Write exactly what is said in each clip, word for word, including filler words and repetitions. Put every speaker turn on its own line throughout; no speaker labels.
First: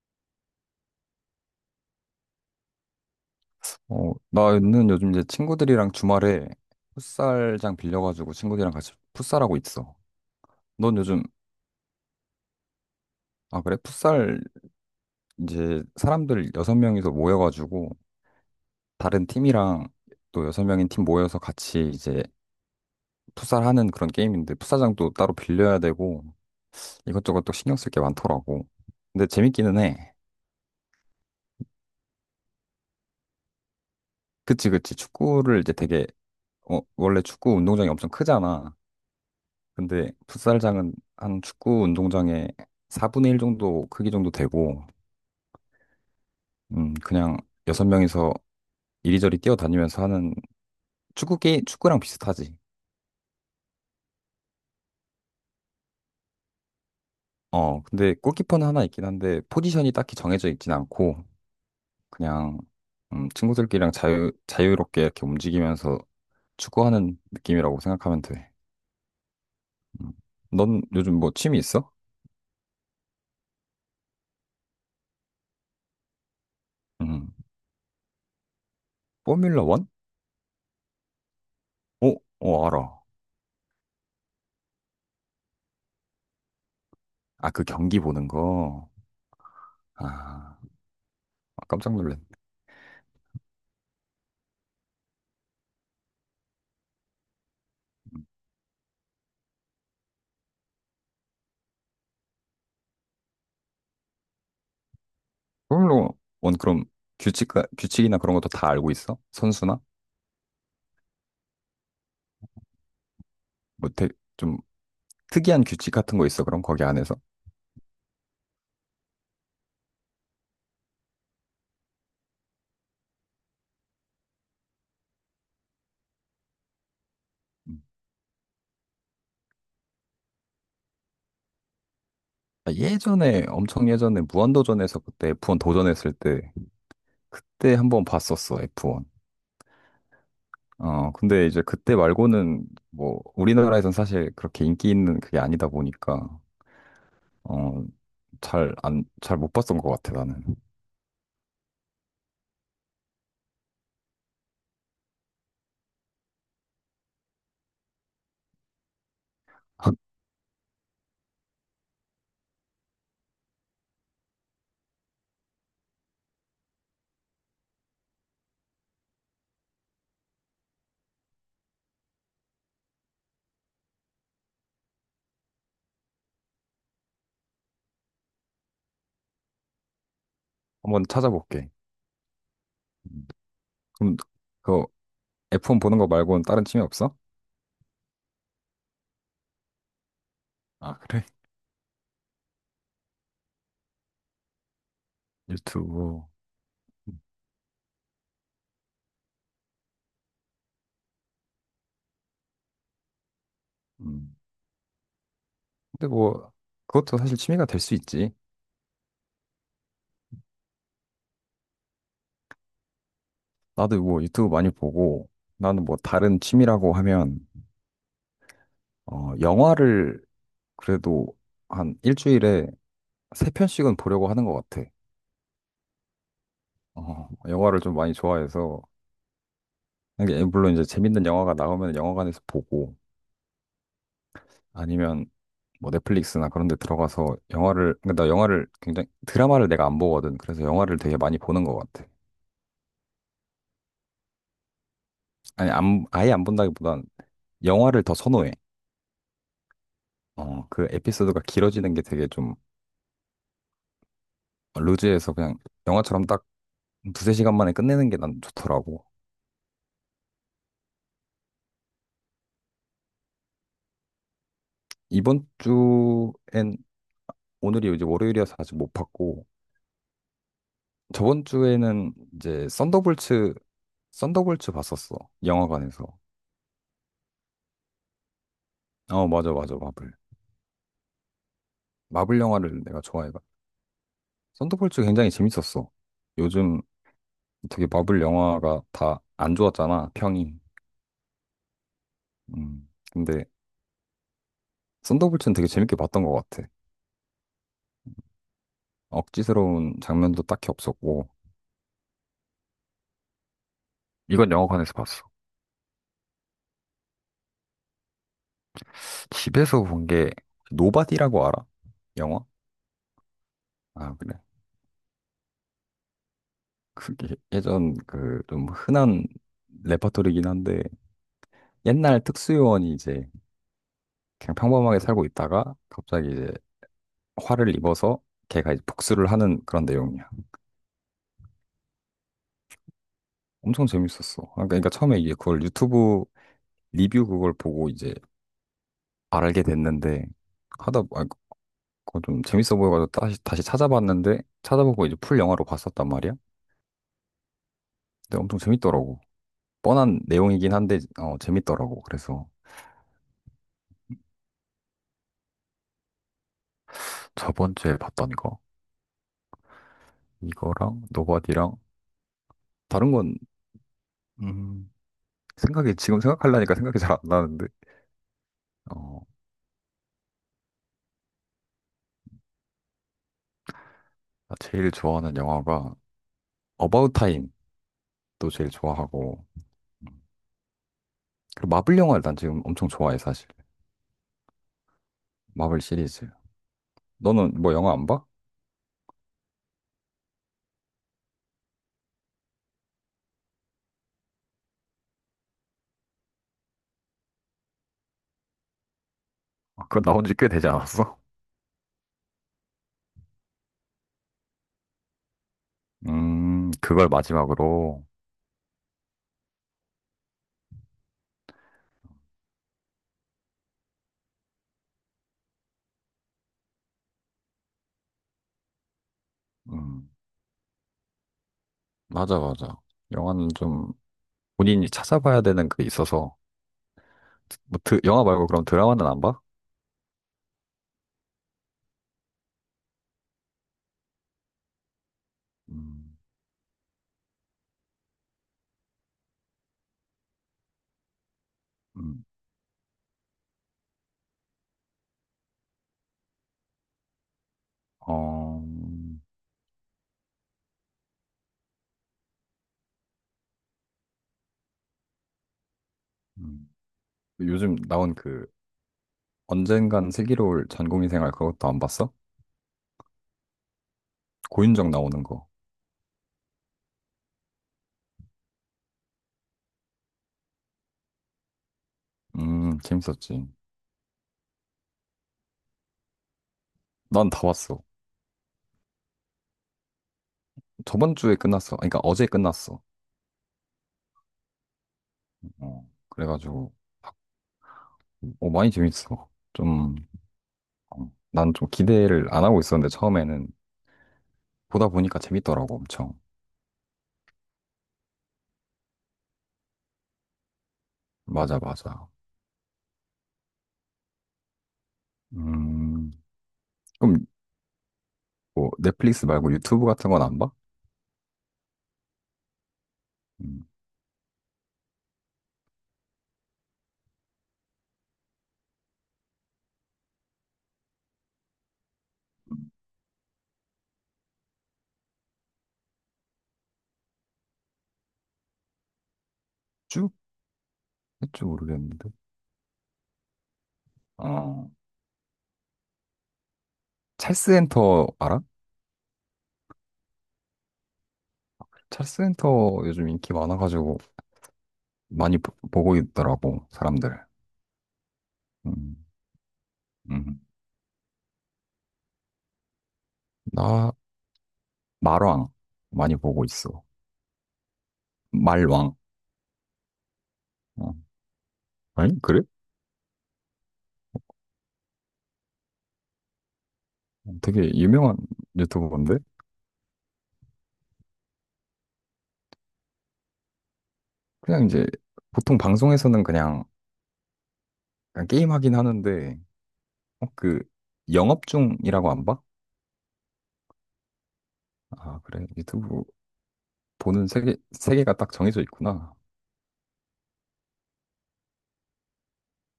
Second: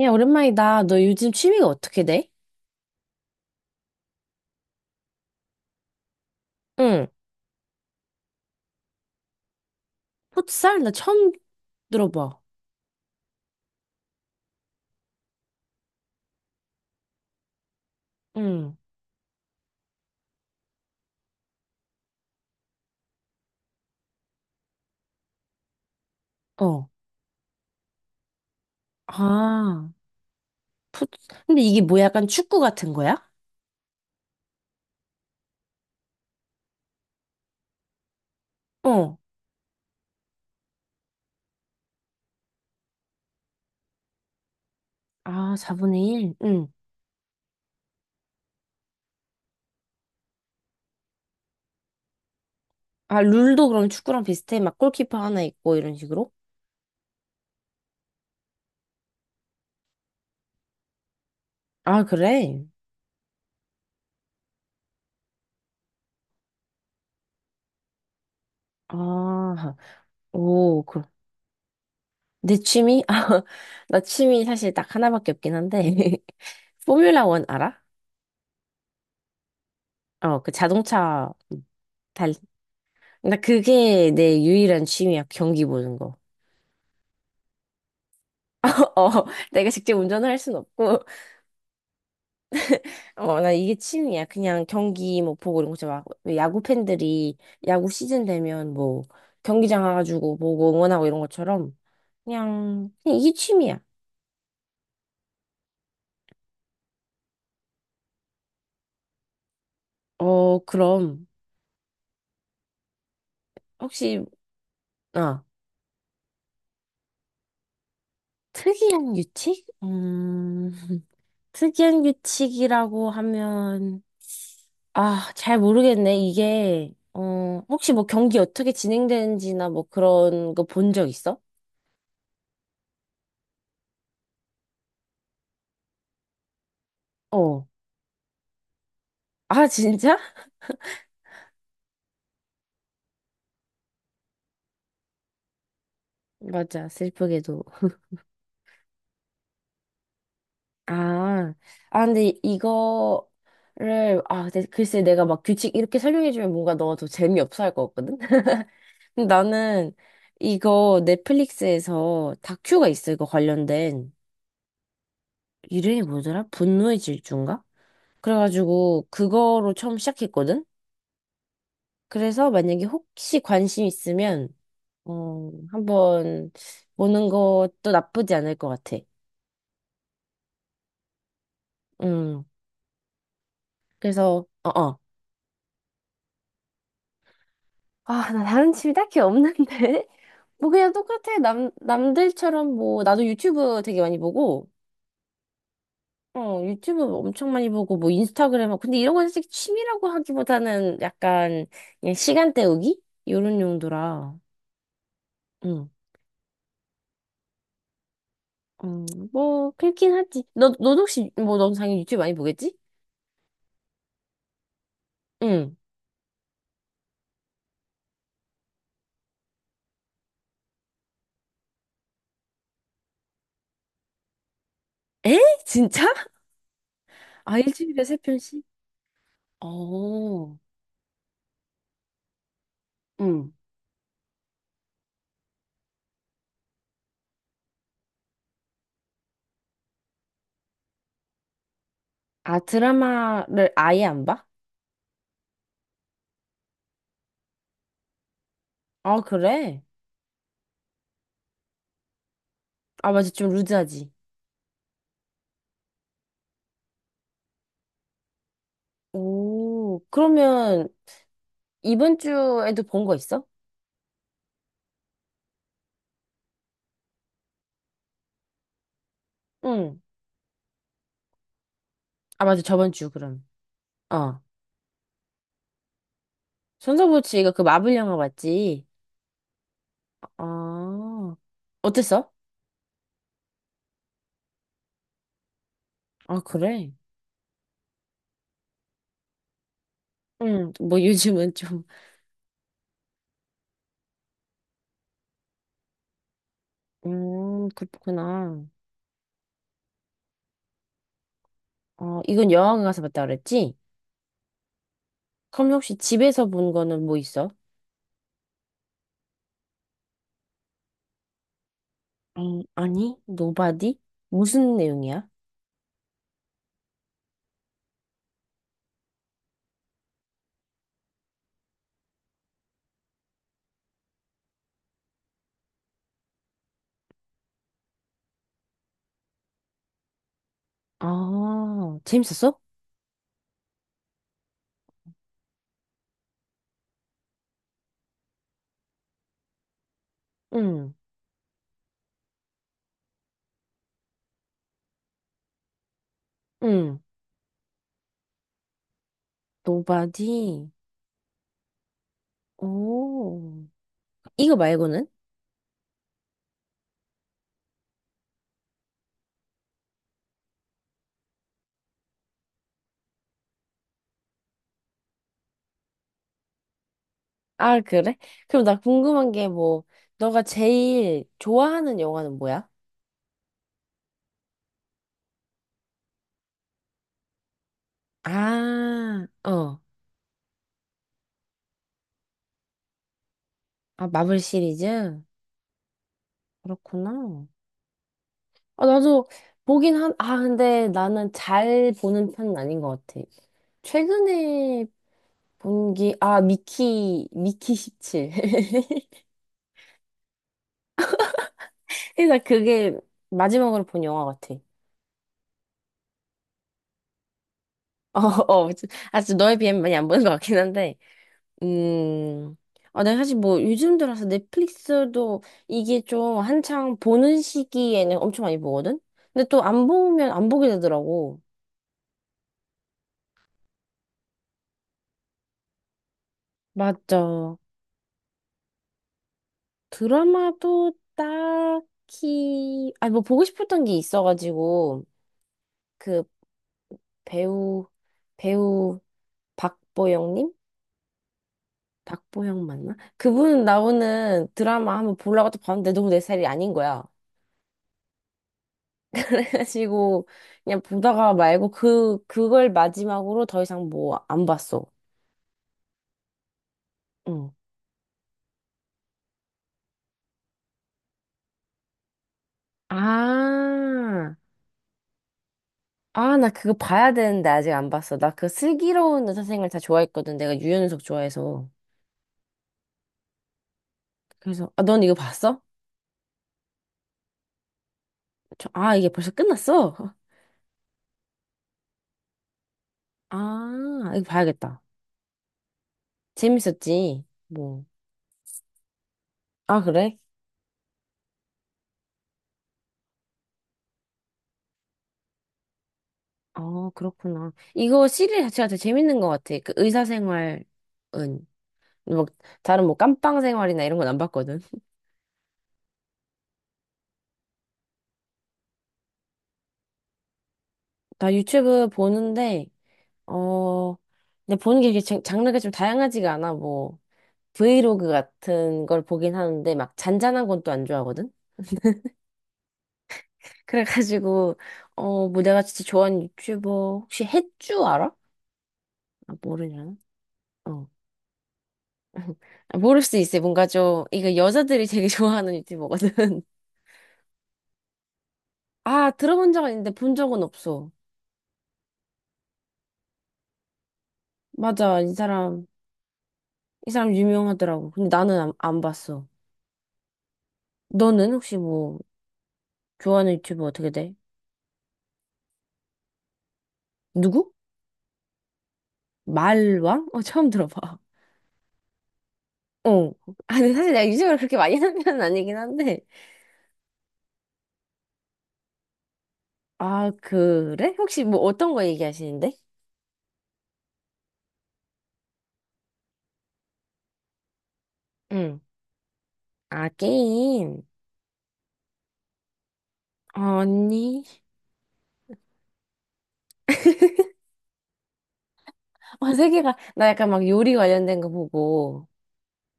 야, 오랜만이다. 너 요즘 취미가 어떻게 돼?
어, 나는 요즘 이제 친구들이랑 주말에
응.
풋살장 빌려가지고 친구들이랑 같이 풋살하고 있어.
풋살? 나
넌 요즘,
처음 들어봐.
아, 그래? 풋살 이제 사람들 여섯 명이서 모여가지고
응.
다른 팀이랑 또 여섯 명인 팀 모여서 같이 이제 풋살하는 그런 게임인데 풋살장도 따로 빌려야 되고
어.
이것저것 또 신경 쓸 게 많더라고. 근데 재밌기는
아,
해.
풋, 근데 이게 뭐 약간 축구 같은 거야?
그치, 그치. 축구를 이제 되게, 어, 원래 축구 운동장이 엄청 크잖아.
어.
근데 풋살장은 한 축구 운동장의 사 분의 일 정도 크기 정도 되고,
아, 사분의 일? 응.
음, 그냥 여섯 명이서 이리저리 뛰어다니면서 하는 축구 게 축구랑 비슷하지.
아, 룰도 그럼 축구랑 비슷해? 막 골키퍼 하나 있고 이런 식으로?
어, 근데 골키퍼는 하나 있긴 한데 포지션이 딱히 정해져 있진 않고
아,
그냥
그래?
음, 친구들끼리랑 자유 자유롭게 이렇게 움직이면서 축구하는 느낌이라고 생각하면 돼.
아,
음.
오,
넌
그,
요즘 뭐 취미 있어?
내 취미? 아, 나 취미 사실 딱 하나밖에 없긴 한데. 포뮬라
음.
원 알아?
포뮬러 원?
어, 그 자동차
어,
달.
어, 알아.
나 그게 내 유일한 취미야. 경기 보는 거.
아, 그 경기 보는 거.
어, 내가 직접 운전을 할 순
아,
없고,
아, 깜짝 놀랐네.
어, 나 이게 취미야. 그냥 경기 뭐 보고 이런 거 있잖아. 막 야구 팬들이 야구 시즌 되면 뭐 경기장 와가지고 보고 응원하고 이런 것처럼 그냥, 그냥 이게 취미야.
그럼 원 그럼 규칙 규칙이나 그런 것도 다 알고 있어? 선수나
어, 그럼
뭐
혹시,
좀
아,
특이한 규칙 같은 거 있어? 그럼 거기 안에서?
특이한 규칙? 음, 특이한 규칙이라고 하면, 아, 잘 모르겠네. 이게, 어,
음.
혹시 뭐 경기 어떻게 진행되는지나 뭐 그런 거 본 적 있어?
아, 예전에 엄청 예전에 무한도전에서 그때 에프 원 도전했을 때
어.
그때 한번 봤었어 에프 원.
아, 진짜?
어 근데 이제 그때 말고는 뭐 우리나라에선 사실 그렇게 인기 있는 그게 아니다 보니까
맞아, 슬프게도.
어, 잘 안, 잘 못 봤던 것 같아, 나는.
아, 아, 근데 이거를, 아, 근데 글쎄 내가 막 규칙 이렇게 설명해주면 뭔가 너가 더 재미없어 할 것 같거든? 근데 나는 이거 넷플릭스에서 다큐가 있어, 이거 관련된. 이름이 뭐더라? 분노의 질주인가? 그래가지고 그거로 처음 시작했거든? 그래서 만약에 혹시 관심 있으면, 어, 한번 보는 것도 나쁘지 않을 것 같아.
한 번 찾아볼게.
음,
음, 그럼
그래서,
그
어어.
에프 원 보는 거 말고는 다른 취미 없어?
아, 나 다른 취미 딱히 없는데? 뭐 그냥
아, 그래?
똑같아. 남, 남들처럼 뭐, 나도 유튜브 되게 많이 보고,
유튜브.
어, 유튜브 엄청 많이 보고, 뭐 인스타그램, 하고. 근데 이런 건 사실 취미라고 하기보다는 약간 그냥 시간 때우기? 이런
음.
용도라. 응.
근데 뭐 그것도 사실 취미가 될 수 있지.
음, 뭐, 그렇긴 하지. 너, 너 혹시, 뭐, 넌 당연히 유튜브 많이 보겠지?
나도 뭐 유튜브 많이 보고
응.
나는 뭐 다른 취미라고 하면 어, 영화를 그래도 한 일주일에 세 편씩은 보려고 하는 것 같아.
에? 진짜?
어,
아,
영화를 좀
일주일에
많이
세 편씩?
좋아해서 이게
어,
물론 이제 재밌는 영화가 나오면 영화관에서 보고
응.
아니면 뭐 넷플릭스나 그런 데 들어가서 영화를 근데 나 영화를 굉장히 드라마를 내가 안 보거든. 그래서 영화를 되게 많이 보는 것 같아.
아, 드라마를 아예 안 봐?
아니 안 아예 안 본다기보단 영화를 더 선호해.
아, 그래?
어, 그 에피소드가 길어지는 게 되게 좀
아, 맞아. 좀 루즈하지.
루즈해서 그냥 영화처럼 딱 두세 시간 만에 끝내는 게 난 좋더라고.
오, 그러면 이번 주에도 본 거 있어?
이번 주엔 오늘이 이제 월요일이어서 아직 못 봤고
응.
저번 주에는
아, 맞아.
이제
저번 주, 그럼.
썬더볼츠
어.
썬더볼츠 봤었어. 영화관에서.
손석구치가 그 마블 영화 봤지?
어, 맞아 맞아. 마블.
아, 어땠어?
마블 영화를 내가 좋아해 썬더볼츠 굉장히 재밌었어.
아,
요즘
그래?
되게 마블 영화가 다 안 좋았잖아, 평이.
응. 뭐 요즘은 좀,
음, 근데 썬더볼츠는 되게 재밌게 봤던 것 같아.
음, 그렇구나.
억지스러운 장면도 딱히 없었고.
어, 이건 영화관 가서 봤다 그랬지?
이건 영화관에서 봤어.
그럼 혹시 집에서 본 거는 뭐 있어?
집에서 본 게 노바디라고 알아? 영화?
음, 아니, 노바디?
아, 그래.
무슨 내용이야?
그게 예전 그 좀 흔한 레퍼토리긴 한데 옛날 특수요원이 이제 그냥 평범하게 살고 있다가 갑자기 이제 화를 입어서 걔가 이제 복수를 하는 그런 내용이야.
아, 재밌었어?
엄청 재밌었어. 아, 그러니까 처음에 이게 그걸 유튜브 리뷰 그걸 보고 이제 알게 됐는데
응,
하다 아, 그거 좀 재밌어 보여가지고 다시 다시 찾아봤는데 찾아보고 이제 풀 영화로 봤었단 말이야.
응.
근데 엄청 재밌더라고. 뻔한
노바디?
내용이긴 한데 어, 재밌더라고. 그래서
오. 이거 말고는?
저번 주에 봤던 거 이거랑 노바디랑 다른 건 음, 생각이 지금 생각하려니까 생각이 잘 안 나는데
아, 그래? 그럼 나
어,
궁금한 게 뭐, 너가 제일 좋아하는 영화는 뭐야?
나 제일 좋아하는 영화가 어바웃 타임도 제일
아,
좋아하고
어.
음, 그리고 마블 영화를 난 지금 엄청 좋아해 사실.
아, 마블 시리즈?
마블 시리즈.
그렇구나.
너는 뭐 영화 안 봐?
아, 나도 보긴 한, 아, 근데 나는 잘 보는 편은 아닌 것 같아. 최근에 본 게, 아, 미키, 미키 십칠.
아, 그거 나온 지 꽤 되지 않았어?
그래서 그게 마지막으로 본 영화 같아.
음, 그걸 마지막으로.
어, 어. 아, 진짜 너에 비하면 많이 안 보는 것 같긴 한데. 음. 아, 내가 사실 뭐 요즘 들어서 넷플릭스도 이게 좀 한창 보는 시기에는 엄청 많이 보거든? 근데 또 안
음,
보면 안 보게 되더라고.
맞아, 맞아. 영화는 좀 본인이 찾아봐야 되는 게 있어서.
맞죠.
뭐, 드, 영화 말고 그럼 드라마는 안 봐?
드라마도 딱히, 아니 뭐 보고 싶었던 게 있어가지고,
음,
그 배우, 배우 박보영님?
음.
박보영 맞나? 그분 나오는 드라마 한번 보려고 또 봤는데 너무 내 스타일이 아닌 거야.
어,
그래가지고 그냥 보다가 말고 그 그걸 마지막으로 더 이상 뭐 안 봤어.
음.
응.
요즘 나온 그 언젠간 슬기로울 전공의 생활 그것도 안 봤어?
아,
고윤정 나오는 거.
아, 나 그거 봐야 되는데 아직 안 봤어. 나 그 슬기로운 의사생활 다 좋아했거든. 내가 유연석 좋아해서.
음, 재밌었지.
그래서 아, 넌 이거 봤어?
난 다 봤어.
저, 아, 이게 벌써 끝났어?
저번 주에 끝났어. 아니, 그러니까 어제 끝났어.
아, 이거 봐야겠다.
어, 그래가지고,
재밌었지. 뭐.
어, 많이 재밌어.
아,
좀
그래?
음, 난좀 기대를 안 하고 있었는데 처음에는 보다 보니까 재밌더라고 엄청.
아, 그렇구나. 이거 시리즈 자체가 되게 재밌는 것 같아. 그 의사생활은
맞아 맞아.
막 다른 뭐 깜빵 생활이나 이런 건 안 봤거든.
음 그럼 뭐 넷플릭스 말고 유튜브 같은 건 안 봐?
나 유튜브 보는데,
음,
어, 근데 보는 게 이렇게 장- 장르가 좀 다양하지가 않아. 뭐, 브이로그 같은 걸 보긴 하는데, 막 잔잔한 건 또 안 좋아하거든? 그래가지고, 어, 뭐 내가 진짜 좋아하는 유튜버, 혹시 햇주 알아? 아, 모르냐?
쭉
어.
했지 모르겠는데.
아, 모를 수 있어. 뭔가 좀, 이거
아
여자들이 되게 좋아하는 유튜버거든.
찰스 엔터 알아?
아, 들어본 적은 있는데 본 적은 없어.
찰스 엔터 요즘 인기 많아가지고
맞아, 이
많이 보-
사람,
보고 있더라고
이 사람
사람들.
유명하더라고. 근데 나는 안, 안
음,
봤어.
음.
너는 혹시 뭐, 좋아하는 유튜버 어떻게
나
돼?
말왕 많이 보고 있어.
누구?
말왕.
말왕? 어, 처음
어.
들어봐.
아니 그래?
어. 아, 근데 사실 내가 유브를 그렇게 많이 하는 편은 아니긴 한데.
되게 유명한 유튜버인데
아, 그래? 혹시 뭐 어떤 거 얘기하시는데?
그냥 이제 보통 방송에서는 그냥 그냥 게임
응.
하긴 하는데,
아,
어, 그,
게임.
영업 중이라고 안 봐?
언니.
아, 그래. 유튜브 보는 세계, 세계가 딱 정해져 있구나.
어, 세계가, 나 약간 막 요리 관련된 거 보고,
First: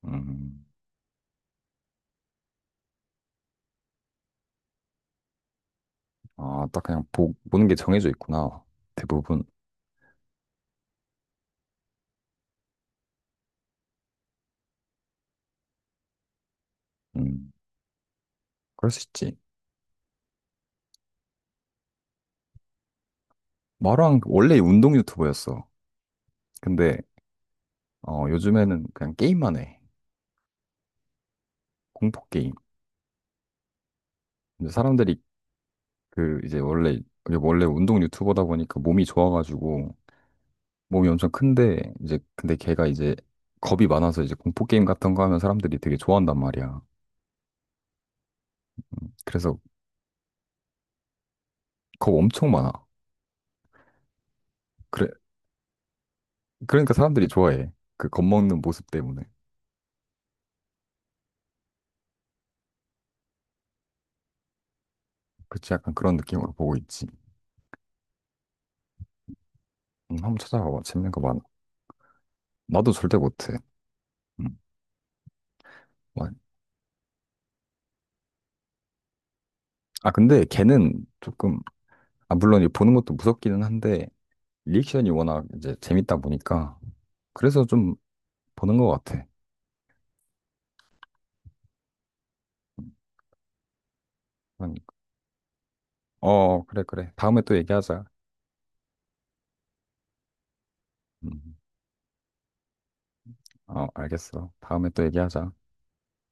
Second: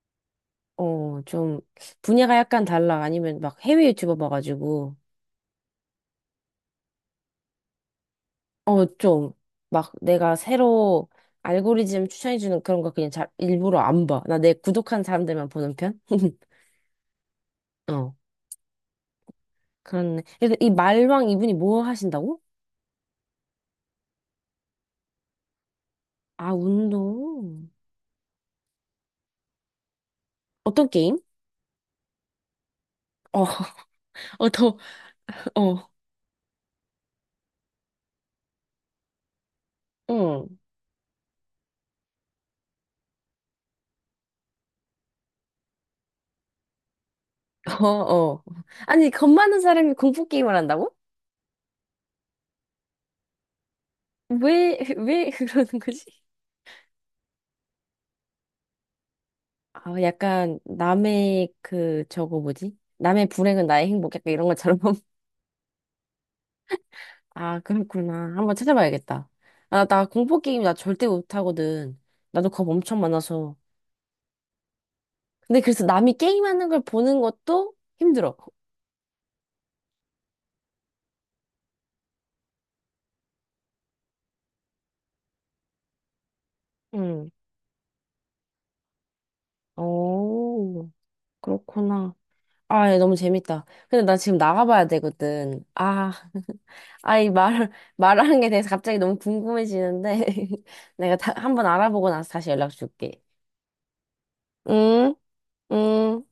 음,
어, 좀, 분야가 약간 달라. 아니면 막 해외 유튜버 봐가지고,
아, 딱 그냥 보, 보는 게 정해져 있구나.
어, 좀,
대부분.
막 내가 새로 알고리즘 추천해주는 그런 거 그냥 잘, 일부러 안 봐. 나 내 구독한 사람들만 보는 편?
음,
어.
그럴 수 있지.
그렇네. 그래서 이 말왕 이분이 뭐 하신다고?
마루랑 원래 운동 유튜버였어.
아,
근데,
운동.
어, 요즘에는 그냥 게임만 해.
어떤 게임?
공포 게임.
어, 어,
근데
더,
사람들이
어,
그, 이제 원래, 원래 운동 유튜버다 보니까 몸이 좋아가지고,
응,
몸이 엄청 큰데 이제 근데 걔가 이제 겁이 많아서 이제 공포 게임 같은 거 하면 사람들이 되게 좋아한단 말이야.
어, 어. 아니, 겁
그래서
많은 사람이 공포 게임을 한다고?
겁 엄청 많아.
왜,
그래
왜 그러는 거지?
그러니까 사람들이 좋아해. 그 겁 먹는 모습 때문에.
아, 약간 남의 그, 저거 뭐지? 남의 불행은 나의 행복, 약간 이런 것처럼.
그치 약간 그런 느낌으로 보고 있지.
아, 그렇구나. 한번 찾아봐야겠다. 아, 나
음, 한번
공포 게임 나
찾아봐봐.
절대
재밌는 거 많아.
못하거든. 나도 겁
나도
엄청
절대
많아서.
못해. 음,
근데 그래서 남이
와.
게임하는 걸 보는 것도 힘들어.
아 근데 걔는 조금 아 물론 이 보는 것도 무섭기는 한데 리액션이 워낙 이제 재밌다 보니까 그래서 좀 보는 것 같아.
오, 그렇구나.
음,
아, 예, 너무 재밌다. 근데 나 지금 나가봐야
그러니까.
되거든. 아,
어 그래 그래
아, 이
다음에 또
말,
얘기하자.
말하는 게 대해서 갑자기 너무 궁금해지는데. 내가 다,
음.
한번 알아보고 나서 다시 연락 줄게.
어, 알겠어. 다음에 또
응,
얘기하자.
응.